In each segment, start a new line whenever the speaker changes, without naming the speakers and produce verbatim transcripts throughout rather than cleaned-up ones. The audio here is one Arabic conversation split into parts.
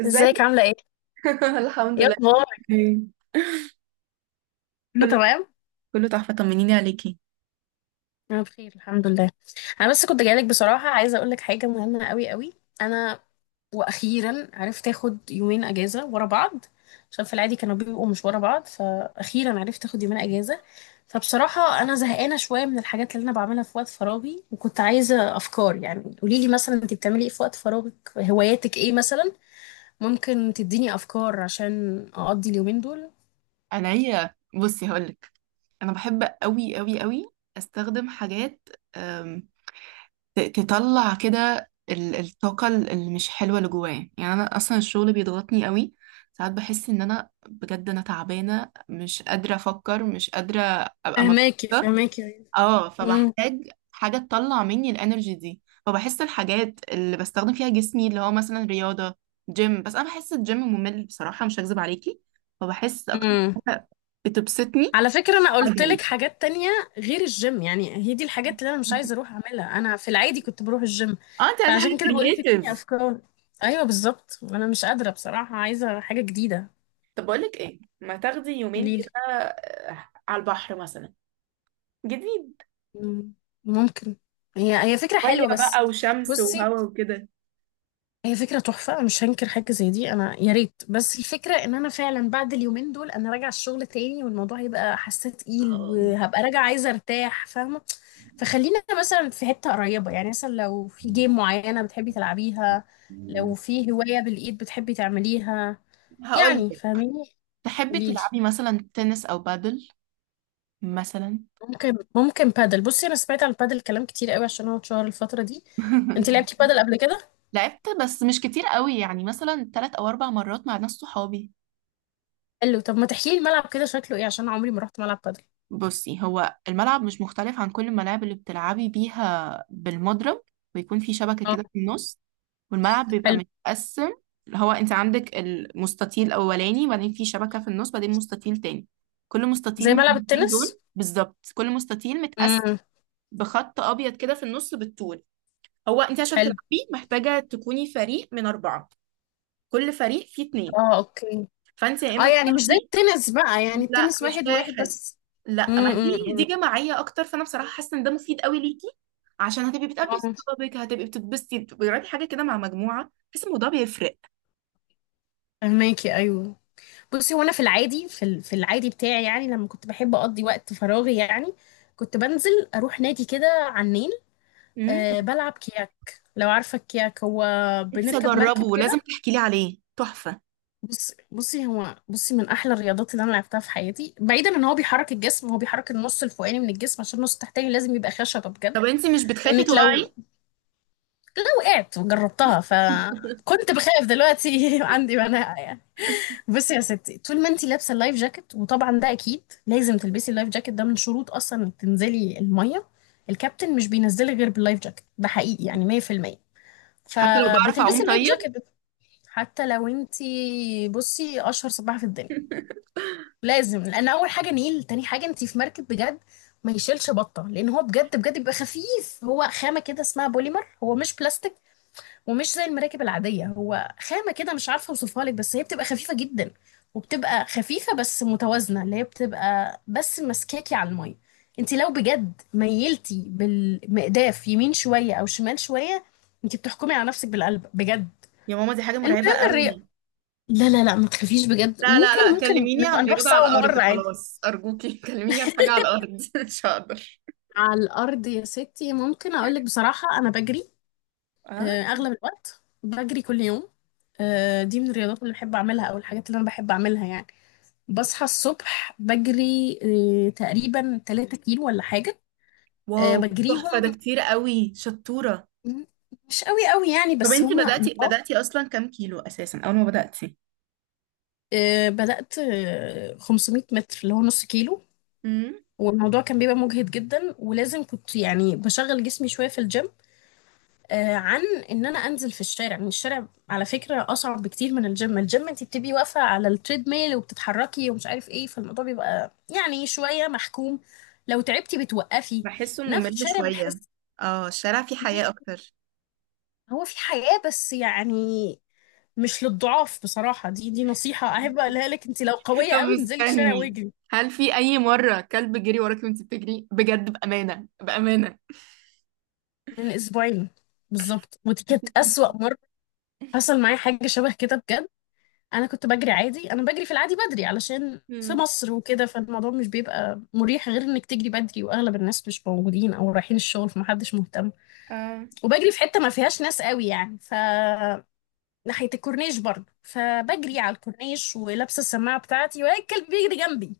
ازيك؟
ازيك عاملة ايه؟
الحمد
ايه
لله.
اخبارك؟
إيه.
كله
كله.
تمام؟
كله تحفة، طمنيني عليكي.
انا بخير الحمد لله. انا بس كنت جايلك بصراحة، عايزة اقولك حاجة مهمة قوي قوي. انا واخيرا عرفت اخد يومين اجازة ورا بعض، عشان في العادي كانوا بيبقوا مش ورا بعض، فاخيرا عرفت اخد يومين اجازة. فبصراحة انا زهقانة شوية من الحاجات اللي انا بعملها في وقت فراغي، وكنت عايزة افكار. يعني قوليلي مثلا، انت بتعملي ايه في وقت فراغك، هواياتك ايه مثلا؟ ممكن تديني افكار عشان اقضي اليومين دول.
انا هي بصي، هقولك، انا بحب قوي قوي قوي. استخدم حاجات، أم، ت- تطلع كده ال- الطاقه ال- اللي مش حلوه اللي جوايا. يعني انا اصلا الشغل بيضغطني قوي، ساعات بحس ان انا بجد انا تعبانه، مش قادره افكر، مش قادره ابقى
فهماكي
مبسوطه.
فهماكي.
اه، فبحتاج حاجة تطلع مني الانرجي دي، فبحس الحاجات اللي بستخدم فيها جسمي اللي هو مثلا رياضة، جيم. بس انا بحس الجيم ممل بصراحة، مش هكذب عليكي. فبحس اكتر
امم.
حاجة بتبسطني.
على فكرة أنا قلت لك
عجل.
حاجات تانية غير الجيم، يعني هي دي الحاجات اللي أنا مش عايزة أروح أعملها، أنا في العادي كنت بروح الجيم،
اه، انت عايزة
فعشان
حاجة
كده بقول لك اديني
كرييتيف.
أفكار. أيوة بالظبط، أنا مش قادرة بصراحة، عايزة حاجة جديدة.
طب بقولك ايه، ما تاخدي يومين
قوليلي.
كده آه، على البحر مثلا. جديد.
مم، ممكن. هي هي فكرة
ميه
حلوة، بس
بقى وشمس
بصي،
وهوا وكده.
هي فكرة تحفة مش هنكر حاجة زي دي، أنا يا ريت، بس الفكرة إن أنا فعلا بعد اليومين دول أنا راجعة الشغل تاني، والموضوع هيبقى حاسة تقيل،
اه،
وهبقى راجعة عايزة أرتاح، فاهمة؟ فخلينا مثلا في حتة قريبة، يعني مثلا لو في جيم معينة بتحبي تلعبيها، لو في هواية بالإيد بتحبي تعمليها،
هقول
يعني
لك.
فاهميني.
تحبي
قوليلي.
تلعبي مثلا تنس او بادل، مثلا.
ممكن ممكن بادل. بصي، أنا سمعت عن البادل كلام كتير قوي عشان هو اتشهر الفترة دي. انت لعبتي بادل قبل كده؟
لعبت، بس مش كتير قوي، يعني مثلا تلات او اربع مرات مع ناس صحابي.
حلو. طب ما تحكيلي الملعب كده شكله ايه، عشان أنا عمري ما رحت ملعب بادل.
بصي، هو الملعب مش مختلف عن كل الملاعب اللي بتلعبي بيها بالمضرب، ويكون في شبكة
اه.
كده في النص، والملعب بيبقى
حلو.
متقسم. اللي هو انت عندك المستطيل الاولاني، بعدين في شبكة في النص، بعدين مستطيل تاني. كل مستطيل
زي
من
ملعب
الاتنين
التنس.
دول بالظبط، كل مستطيل متقسم
امم.
بخط ابيض كده في النص بالطول. هو انت عشان
حلو.
تلعبيه محتاجة تكوني فريق من اربعة، كل فريق فيه اتنين.
اه، اوكي.
فانت يا
اه،
اما
يعني مش زي
بتاخدي.
التنس بقى، يعني
لا،
التنس
مش
واحد وواحد
واحد.
بس؟
لا،
امم،
ما
أمم،
دي دي
أمم.
جماعيه اكتر، فانا بصراحه حاسه ان ده مفيد قوي ليكي. عشان هتبقي بتقابلي
اه.
صحابك، هتبقي بتتبسطي، بتجربي حاجه كده مع مجموعه، بحس الموضوع بيفرق.
فهماكي، ايوه. بصي، وانا في العادي في ال- في العادي بتاعي، يعني لما كنت بحب اقضي وقت فراغي، يعني كنت بنزل اروح نادي كده على النيل.
امم.
أه، بلعب كياك، لو عارفه الكياك هو
نفسي
بنركب مركب
اجربه، لازم
كده.
تحكي لي عليه، تحفه.
بص بصي هو بصي من احلى الرياضات اللي انا لعبتها في حياتي، بعيدا ان هو بيحرك الجسم، هو بيحرك النص الفوقاني من الجسم، عشان النص التحتاني لازم يبقى خشبه بجد.
طب انت مش بتخافي
لانك لو
تقعي؟
لو وقعت وجربتها، فكنت بخاف دلوقتي، عندي مناعه يعني. بصي يا ستي، طول ما انتي لابسه اللايف جاكيت، وطبعا ده اكيد لازم تلبسي اللايف جاكيت، ده من شروط اصلا انك تنزلي الميه، الكابتن مش بينزلك غير باللايف جاكيت، ده حقيقي يعني مية في المية.
حتى لو بعرف اعوم
فبتلبسي اللايف
طيب؟
جاكيت بت- حتى لو انتي، بصي اشهر سباحه في الدنيا، لازم. لان اول حاجه نيل، تاني حاجه انتي في مركب بجد ما يشيلش بطه، لان هو بجد بجد بيبقى خفيف، هو خامه كده اسمها بوليمر، هو مش بلاستيك، ومش زي المراكب العادية، هو خامة كده مش عارفة اوصفها لك، بس هي بتبقى خفيفة جدا، وبتبقى خفيفة بس متوازنة، اللي هي بتبقى بس ماسكاكي على المية. انت لو بجد ميلتي بالمقداف يمين شوية او شمال شوية، انت بتحكمي على نفسك بالقلب بجد.
يا ماما، دي حاجه مرعبه
المهم الرياضة.
قوي.
لا لا لا، ما تخافيش بجد،
لا لا
ممكن
لا،
ممكن
كلميني عن
نبقى نروح
رياضه على
سوا
الارض،
مرة عادي.
خلاص ارجوكي. كلميني عن حاجه على الارض، مش هقدر.
على الأرض يا ستي، ممكن أقولك بصراحة أنا بجري.
اه.
آه، أغلب الوقت بجري كل يوم. آه، دي من الرياضات اللي بحب أعملها أو الحاجات اللي أنا بحب أعملها يعني. بصحى الصبح بجري، آه، تقريبا 3 كيلو ولا حاجة. آه،
واو، تحفه، ده
بجريهم
كتير قوي، شطوره.
مش قوي قوي يعني،
طب
بس
انتي
هما
بدأتي،
لطاف.
بدأتي اصلا كام كيلو اساسا اول ما بدأتي؟
آه، بدأت آه، 500 متر اللي هو نص كيلو،
امم.
والموضوع كان بيبقى مجهد جدا، ولازم كنت يعني بشغل جسمي شوية في الجيم، آه، عن ان انا انزل في الشارع. يعني الشارع على فكرة اصعب بكتير من الجيم، الجيم انت بتبقي واقفة على التريد ميل وبتتحركي ومش عارف ايه، فالموضوع بيبقى يعني شوية محكوم، لو تعبتي بتوقفي،
بحسه
انما في
ممل
الشارع
شوية.
بحس.
اه، الشارع فيه حياة اكتر.
هو في حياة، بس يعني مش للضعاف بصراحة، دي دي نصيحة أحب أقولها لك، أنت لو قوية
طب
قوي انزلي الشارع
استني،
واجري.
هل في أي مرة كلب جري وراكي وانت بتجري بجد؟ بأمانة، بأمانة.
من أسبوعين بالظبط، ودي كانت أسوأ مرة. حصل معايا حاجة شبه كده بجد. أنا كنت بجري عادي، أنا بجري في العادي بدري، علشان في
امم.
مصر وكده، فالموضوع مش بيبقى مريح غير إنك تجري بدري، وأغلب الناس مش موجودين أو رايحين الشغل، فمحدش مهتم.
اه.
وبجري في حتة ما فيهاش ناس قوي، يعني ف ناحية الكورنيش برضه، فبجري على الكورنيش ولابسة السماعة بتاعتي، وهي الكلب بيجري جنبي،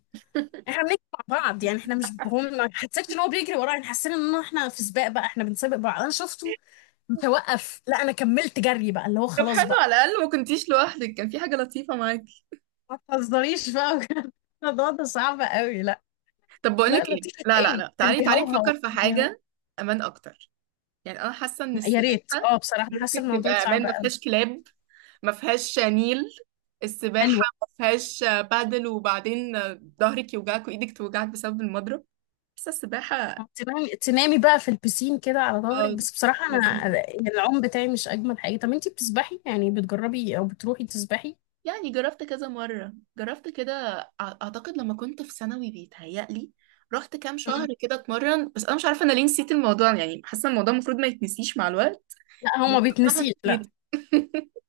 احنا بنجري مع بعض يعني، احنا مش هم، ما حسيتش ان هو بيجري ورايا، احنا حسينا ان احنا في سباق بقى، احنا بنسابق بعض. انا شفته متوقف، لا انا كملت جري بقى، اللي هو
طب
خلاص
حلو،
بقى.
على الأقل ما كنتيش لوحدك، كان في حاجة لطيفة معاكي.
ما تهزريش بقى بجد. الموضوع ده صعب قوي، لا.
طب
لا
بقولك ايه،
لطيفة
لا لا
ايه،
لا،
كان
تعالي تعالي
بيهوهو
نفكر في
كان بيهوهو.
حاجة أمان أكتر. يعني انا حاسه ان
يا ريت،
السباحه
اه بصراحة انا
ممكن
حاسة الموضوع
تبقى امان،
صعب
ما
قوي.
فيهاش كلاب، ما فيهاش نيل. السباحه
حلوة.
ما فيهاش بادل، وبعدين ظهرك يوجعك وايدك توجعك بسبب المضرب. حاسه السباحه
تنامي تنامي بقى في البسين كده على ظهرك،
اه
بس بصراحة
لذيذه.
انا العوم بتاعي مش اجمل حاجة. طب انتي بتسبحي يعني، بتجربي او بتروحي تسبحي؟
يعني جربت كذا مره، جربت كده، أع- اعتقد لما كنت في ثانوي، بيتهيألي رحت كام شهر
مم.
كده اتمرن، بس انا مش عارفه انا ليه نسيت الموضوع. يعني حاسه الموضوع المفروض ما يتنسيش مع الوقت.
لا، هو
بس
ما
أنا
بيتنسيش، لا.
نسيته.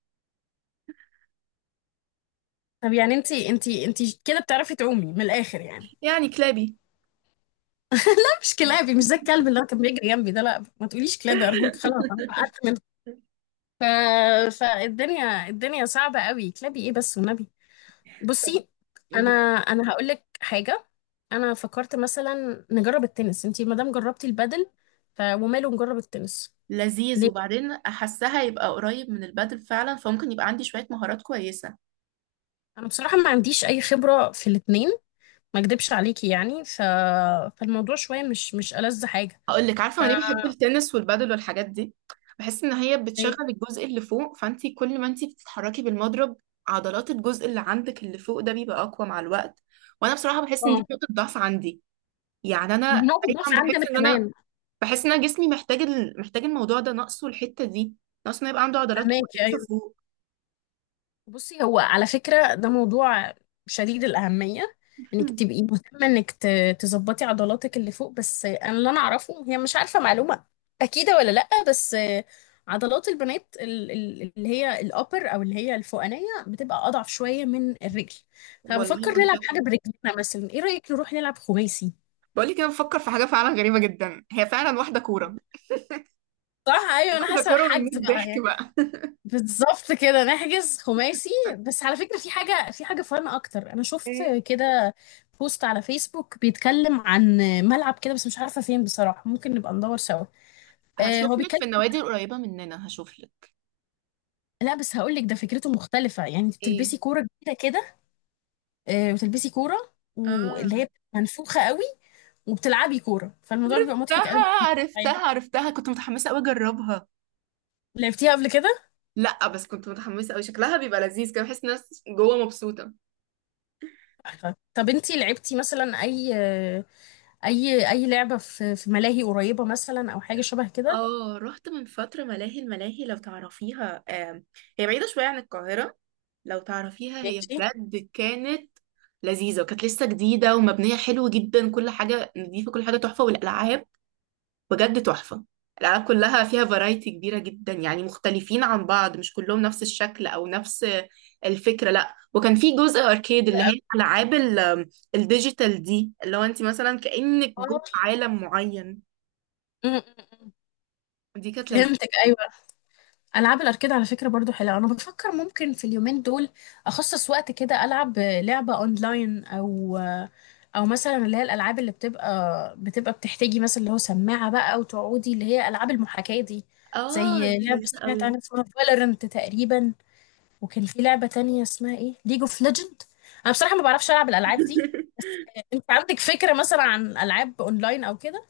طب يعني انتي انتي انتي كده بتعرفي تعومي من الاخر يعني؟
يعني كلابي.
أنا مش كلابي، مش زي الكلب اللي هو كان بيجري جنبي ده، لا ما تقوليش كلابي ارجوك، خلاص انا اتعقدت منه. ف... فالدنيا الدنيا صعبه قوي، كلابي ايه بس والنبي.
طب
بصي انا
قولي.
انا هقول لك حاجه. انا فكرت مثلا نجرب التنس، انتي ما دام جربتي البادل، ف... وماله نجرب التنس.
لذيذ،
ليه،
وبعدين احسها يبقى قريب من البادل فعلا، فممكن يبقى عندي شوية مهارات كويسة.
انا بصراحه ما عنديش اي خبره في الاتنين، ما اكدبش عليكي يعني، ف... فالموضوع شويه مش مش ألذ حاجه.
هقول لك عارفه انا ليه بحب التنس والبادل والحاجات دي. بحس ان هي بتشغل الجزء اللي فوق، فانت كل ما انت بتتحركي بالمضرب، عضلات الجزء اللي عندك اللي فوق ده بيبقى اقوى مع الوقت. وانا بصراحه بحس ان دي
ف...
نقطه ضعف عندي. يعني
ما هي
انا
نقطة ضعف
دايما
عندنا
بحس ان انا
كمان.
بحس ان انا جسمي محتاج ال... محتاج الموضوع ده، ناقصه الحته دي، ناقصه انه يبقى عنده عضلات
فهماكي
كويسه
أيوة.
فوق.
بصي، هو على فكرة ده موضوع شديد الأهمية، إنك تبقي مهتمة إنك ت- تظبطي عضلاتك اللي فوق، بس أنا اللي أنا أعرفه، هي مش عارفة معلومة أكيدة ولا لأ، بس عضلات البنات ال- ال- اللي هي الأبر أو اللي هي الفوقانية بتبقى أضعف شوية من الرجل.
والله
فبفكر نلعب حاجة
منطقي.
برجلنا، مثلا إيه رأيك نروح نلعب خماسي؟
بقولك انا بفكر في حاجه فعلا غريبه جدا، هي فعلا واحده كوره،
صح، أيوة أنا
واحده
حاسة،
كوره من
حجز
مية ضحك
بقى.
بقى.
بالظبط كده نحجز خماسي. بس على فكرة في حاجة، في حاجة فن أكتر، أنا شفت
ايه،
كده بوست على فيسبوك بيتكلم عن ملعب كده، بس مش عارفة فين بصراحة، ممكن نبقى ندور سوا. آه هو
هشوف لك
بيتكلم،
في النوادي القريبه مننا، هشوف لك.
لا بس هقول لك، ده فكرته مختلفة، يعني انت
ايه.
بتلبسي كورة جديدة كده، آه وتلبسي كورة
اه.
واللي هي منفوخة قوي، وبتلعبي كورة، فالموضوع بيبقى مضحك قوي.
عرفتها
طيب،
عرفتها عرفتها، كنت متحمسه قوي اجربها.
لعبتيها قبل كده؟
لا، بس كنت متحمسه قوي، شكلها بيبقى لذيذ كده، بحس الناس جوه مبسوطه.
تحفة. طب انتي لعبتي مثلا أي آه، أي أي لعبة في في ملاهي قريبة مثلا أو حاجة شبه كده؟
اه، رحت من فترة ملاهي، الملاهي لو تعرفيها آم، هي بعيدة شوية عن القاهرة. لو تعرفيها هي
ماشي.
بجد كانت لذيذة، وكانت لسه جديدة ومبنية حلو جدا. كل حاجة نضيفة، كل حاجة تحفة، والألعاب بجد تحفة. الألعاب كلها فيها فرايتي كبيرة جدا، يعني مختلفين عن بعض، مش كلهم نفس الشكل أو نفس الفكرة. لا، وكان في جزء أركيد، اللي هي الألعاب ال- الديجيتال دي، اللي هو أنت مثلا كأنك
اه.
جوه عالم معين.
م- م- م.
دي كانت لذيذة.
فهمتك ايوه. العاب الاركيد على فكره برضو حلوه، انا بفكر ممكن في اليومين دول اخصص وقت كده العب لعبه اونلاين، او او مثلا اللي هي الالعاب اللي بتبقى بتبقى بتحتاجي مثلا اللي هو سماعه بقى وتقعدي، اللي هي العاب المحاكاه دي.
اه،
زي
دي
لعبه
لذيذة
سمعت
قوي.
عنها اسمها فالورنت تقريبا، وكان في لعبه تانية اسمها ايه ليج اوف ليجند. انا بصراحه ما بعرفش العب الالعاب دي. انت عندك فكره مثلا عن العاب اونلاين او كده؟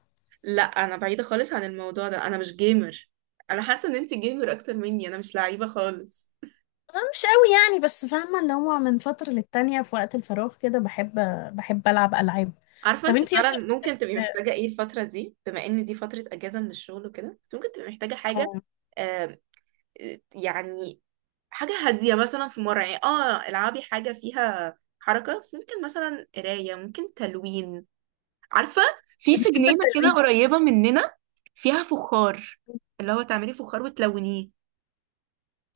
لا، انا بعيده خالص عن الموضوع ده، انا مش جيمر. انا حاسه ان انت جيمر اكتر مني، انا مش لعيبه خالص.
آه، مش قوي يعني، بس فاهمة اللي هو من فترة للتانية في وقت الفراغ كده بحب بحب ألعب ألعاب.
عارفه
طب
انت
انتي
فعلا
مثلا،
ممكن تبقي محتاجه ايه الفتره دي، بما ان دي فتره اجازه من الشغل وكده، انت ممكن تبقي محتاجه حاجه.
اه.
آه، يعني حاجه هاديه، مثلا في مره يعني اه العبي حاجه فيها حركه، بس ممكن مثلا قرايه، ممكن تلوين. عارفه، في في
بحب
جنينه كده
التلوين.
قريبه مننا فيها فخار، اللي هو تعملي فخار وتلونيه.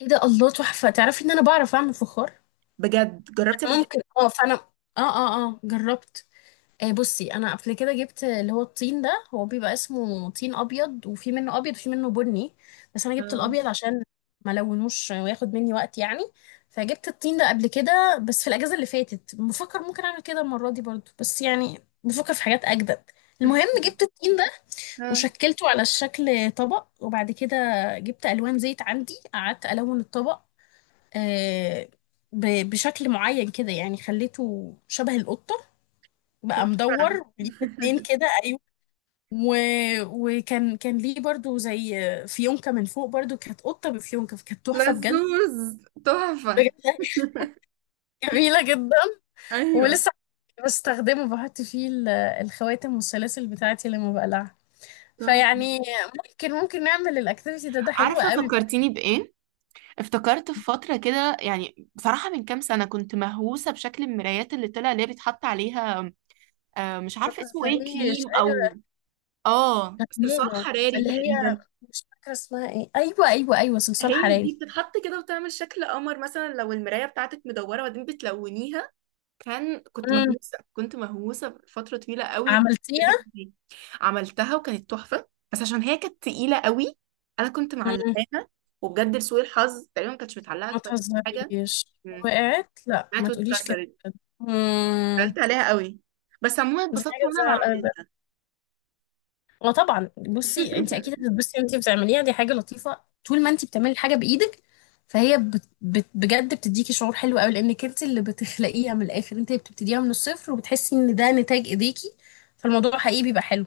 ايه ده، الله، تحفة. تعرفي ان انا بعرف اعمل فخار؟
بجد، جربتي قبل كده؟
ممكن اه، فانا اه، اه اه جربت. آه، بصي انا قبل كده جبت اللي هو الطين ده، هو بيبقى اسمه طين ابيض، وفي منه ابيض وفي منه بني، بس انا جبت
اه.
الابيض عشان ما لونوش وياخد مني وقت يعني. فجبت الطين ده قبل كده، بس في الاجازه اللي فاتت، بفكر ممكن اعمل كده المره دي برضو، بس يعني بفكر في حاجات اجدد. المهم، جبت الطين ده
اه.
وشكلته على شكل طبق، وبعد كده جبت الوان زيت عندي، قعدت الون الطبق آه، ب- بشكل معين كده، يعني خليته شبه القطه، بقى
تحفة.
مدور ليه اتنين كده، ايوه. و... وكان كان ليه برضو زي فيونكة من فوق، برضو كانت قطة بفيونكة، كانت تحفة بجد.
لزوز، تحفة.
بجد جميلة جدا،
ايوه،
ولسه بستخدمه بحط فيه ال- الخواتم والسلاسل بتاعتي لما بقلعها.
تحفة.
فيعني ممكن ممكن نعمل الاكتيفيتي ده، ده حلو
عارفة
قوي بجد.
فكرتيني بإيه؟ افتكرت في فترة كده، يعني بصراحة من كام سنة كنت مهووسة بشكل المرايات اللي طلع، اللي هي بيتحط عليها، آه مش
ما
عارفة اسمه ايه،
تهزريش
كليم أو
ايوه،
اه
كانت
صلصال
موضة،
حراري
اللي هي
تقريبا.
مش فاكرة اسمها ايه، ايوه ايوه ايوه، صلصال
هي
حراري.
دي بتتحط كده وتعمل شكل قمر مثلا لو المراية بتاعتك مدورة، وبعدين بتلونيها. كان، كنت
امم.
مهووسة، كنت مهووسة فترة طويلة قوي
عملتيها.
بالاكتيفيتي دي. عملتها وكانت تحفة، بس عشان هي كانت تقيلة قوي أنا كنت معلقاها، وبجد لسوء الحظ تقريبا ما كانتش متعلقة
ما
كويس حاجة.
تهزريش،
امم.
وقعت؟ لا
طلعت
ما تقوليش كده.
واتكسرت،
امم.
قلت عليها قوي. بس عموما
دي
اتبسطت
حاجه
وأنا
تزعل قوي بجد.
بعملها.
وطبعا بصي، انت اكيد هتتبسطي وانت بتعمليها، دي حاجه لطيفه طول ما انت بتعملي حاجه بايدك، فهي بت بت بجد بتديكي شعور حلو قوي، لانك انت اللي بتخلقيها من الاخر، انت اللي بتبتديها من الصفر، وبتحسي ان ده نتاج ايديكي، فالموضوع حقيقي بيبقى حلو.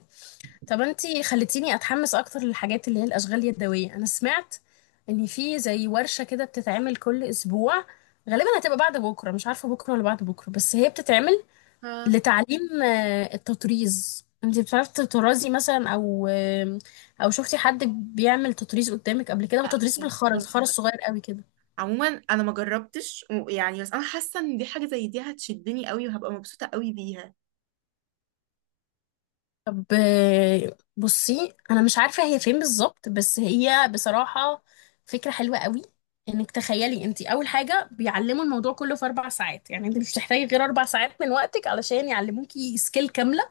طب انتي خلتيني اتحمس اكتر للحاجات اللي هي الاشغال اليدويه. انا سمعت ان في زي ورشه كده بتتعمل كل اسبوع، غالبا هتبقى بعد بكره، مش عارفه بكره ولا بعد بكره، بس هي بتتعمل
ها.
لتعليم آه، التطريز. انتي بتعرفي تطرزي مثلا او آه، او شفتي حد بيعمل تطريز قدامك قبل كده؟ هو
لا،
تطريز
كانت
بالخرز، خرز
تحفة.
صغير قوي كده.
عموما انا ما جربتش و- يعني، بس انا حاسه ان دي، حاجه زي دي هتشدني قوي وهبقى مبسوطه قوي بيها.
طب آه، بصي انا مش عارفه هي فين بالظبط، بس هي بصراحه فكره حلوه قوي، انك تخيلي، انت اول حاجه بيعلموا الموضوع كله في اربع ساعات، يعني انت مش هتحتاجي غير اربع ساعات من وقتك علشان يعلموكي سكيل كامله،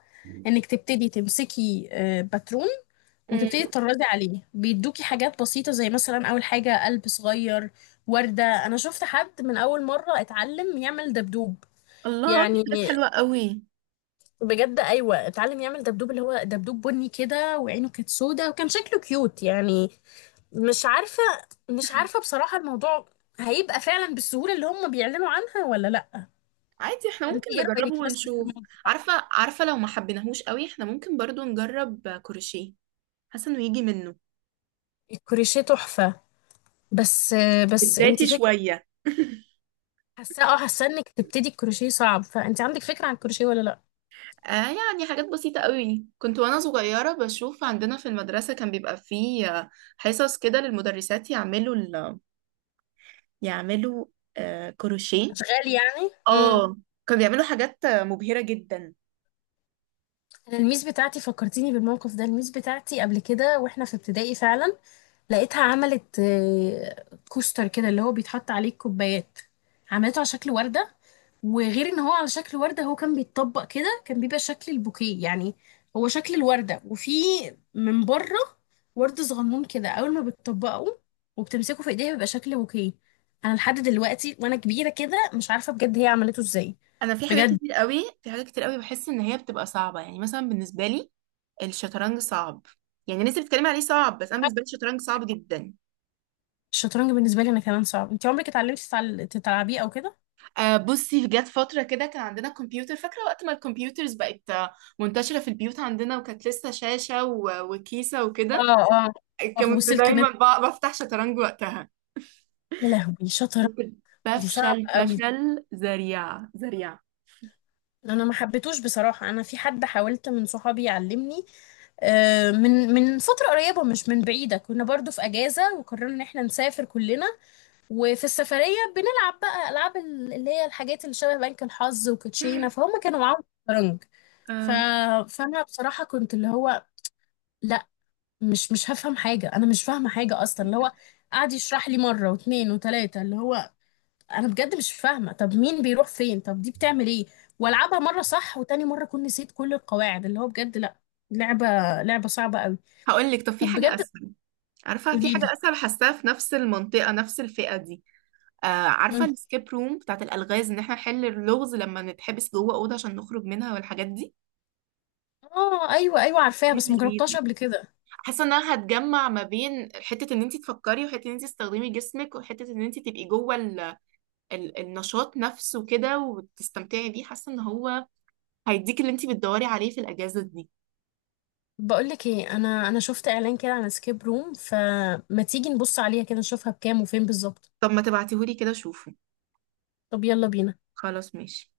انك تبتدي تمسكي آه، باترون وتبتدي
امم.
تطردي عليه بيدوكي حاجات بسيطه، زي مثلا اول حاجه قلب صغير، ورده. انا شفت حد من اول مره اتعلم يعمل دبدوب
الله، في حاجات
يعني،
حلوه قوي.
بجد ايوه، اتعلم يعمل دبدوب، اللي هو دبدوب بني كده وعينه كانت سودة، وكان شكله كيوت يعني. مش عارفه مش عارفه بصراحه، الموضوع هيبقى فعلا بالسهوله اللي هم بيعلنوا عنها ولا لا؟
عادي، احنا
فانت
ممكن
ايه
نجربه
رايك مثلا في
ونشوف.
الموضوع؟
عارفة عارفة لو ما حبيناهوش قوي احنا ممكن برضو نجرب كروشيه، حاسة انه يجي منه
الكروشيه تحفه، بس بس انت
بدايتي
فكره.
شوية.
حاسه اه، حاسه انك تبتدي الكروشيه صعب، فانت عندك فكره عن الكروشيه ولا لا؟
آه، يعني حاجات بسيطة قوي، كنت وانا صغيرة بشوف عندنا في المدرسة كان بيبقى فيه آه، حصص كده للمدرسات يعملوا ال... يعملوا آه كروشيه.
اشغال يعني، امم.
اه، كانوا بيعملوا حاجات آه، مبهرة جدا.
انا الميس بتاعتي فكرتيني بالموقف ده، الميس بتاعتي قبل كده واحنا في ابتدائي فعلا لقيتها عملت آه، كوستر كده اللي هو بيتحط عليه الكوبايات. عملته على شكل وردة، وغير ان هو على شكل وردة، هو كان بيتطبق كده، كان بيبقى شكل البوكيه يعني، هو شكل الوردة وفي من بره ورد صغنون كده، اول ما بتطبقه وبتمسكه في ايديها بيبقى شكل بوكيه. انا لحد دلوقتي وانا كبيرة كده مش عارفة بجد هي عملته ازاي.
انا في حاجات
بجد.
كتير قوي في حاجات كتير قوي بحس ان هي بتبقى صعبه، يعني مثلا بالنسبه لي الشطرنج صعب. يعني الناس اللي بتتكلم عليه صعب، بس انا بالنسبه لي الشطرنج صعب جدا.
الشطرنج بالنسبة لي انا كمان صعب، انت عمرك اتعلمتي تتعل- تلعبيه او كده؟
آه بصي، جت فتره كده كان عندنا كمبيوتر، فاكره وقت ما الكمبيوترز بقت آه، منتشره في البيوت عندنا، وكانت لسه شاشه و- وكيسه وكده.
اه. اه
كنت
وسلك
دايما
نت.
ب- بفتح شطرنج وقتها،
يا لهوي شطرنج.
كنت
دي صعبة
بفشل
قوي،
فشل ذريع ذريع.
انا ما حبيتوش بصراحة، انا في حد حاولت من صحابي يعلمني آه، من من فترة قريبة مش من بعيدة، كنا برضو في اجازة وقررنا ان احنا نسافر كلنا، وفي السفرية بنلعب بقى العاب ال- اللي هي الحاجات اللي شبه بنك الحظ وكوتشينة، فهم كانوا معاهم شطرنج. ف...
آه
فانا بصراحة كنت اللي هو، لا مش مش هفهم حاجة، انا مش فاهمة حاجة اصلا، اللي هو قعد يشرح لي مرة واتنين وتلاتة، اللي هو انا بجد مش فاهمه، طب مين بيروح فين، طب دي بتعمل ايه، والعبها مره صح وتاني مره اكون نسيت كل القواعد، اللي هو بجد لا، لعبه، لعبه صعبه قوي.
هقول لك، طب في
طب
حاجه
بجد،
اسهل. عارفه في
قولي لي.
حاجه اسهل حاساها في نفس المنطقه، نفس الفئه دي. آه عارفة
مم.
السكيب روم بتاعت الألغاز، إن احنا نحل اللغز لما نتحبس جوه أوضة عشان نخرج منها والحاجات دي.
اه ايوه ايوه عارفاها
دي
بس مجربتهاش
لذيذة،
قبل كده.
حاسة إن أنا هتجمع ما بين حتة إن أنت تفكري، وحتة إن أنت تستخدمي جسمك، وحتة إن أنت تبقي جوه ال... ال... النشاط نفسه كده وتستمتعي بيه، حاسة إن هو هيديك اللي أنت بتدوري عليه في الأجازة دي.
بقول لك ايه، انا انا شفت اعلان كده عن سكيب روم، فما تيجي نبص عليها كده نشوفها بكام وفين بالظبط.
طب ما تبعتيهولي كده شوفه.
طب يلا بينا.
خلاص، ماشي.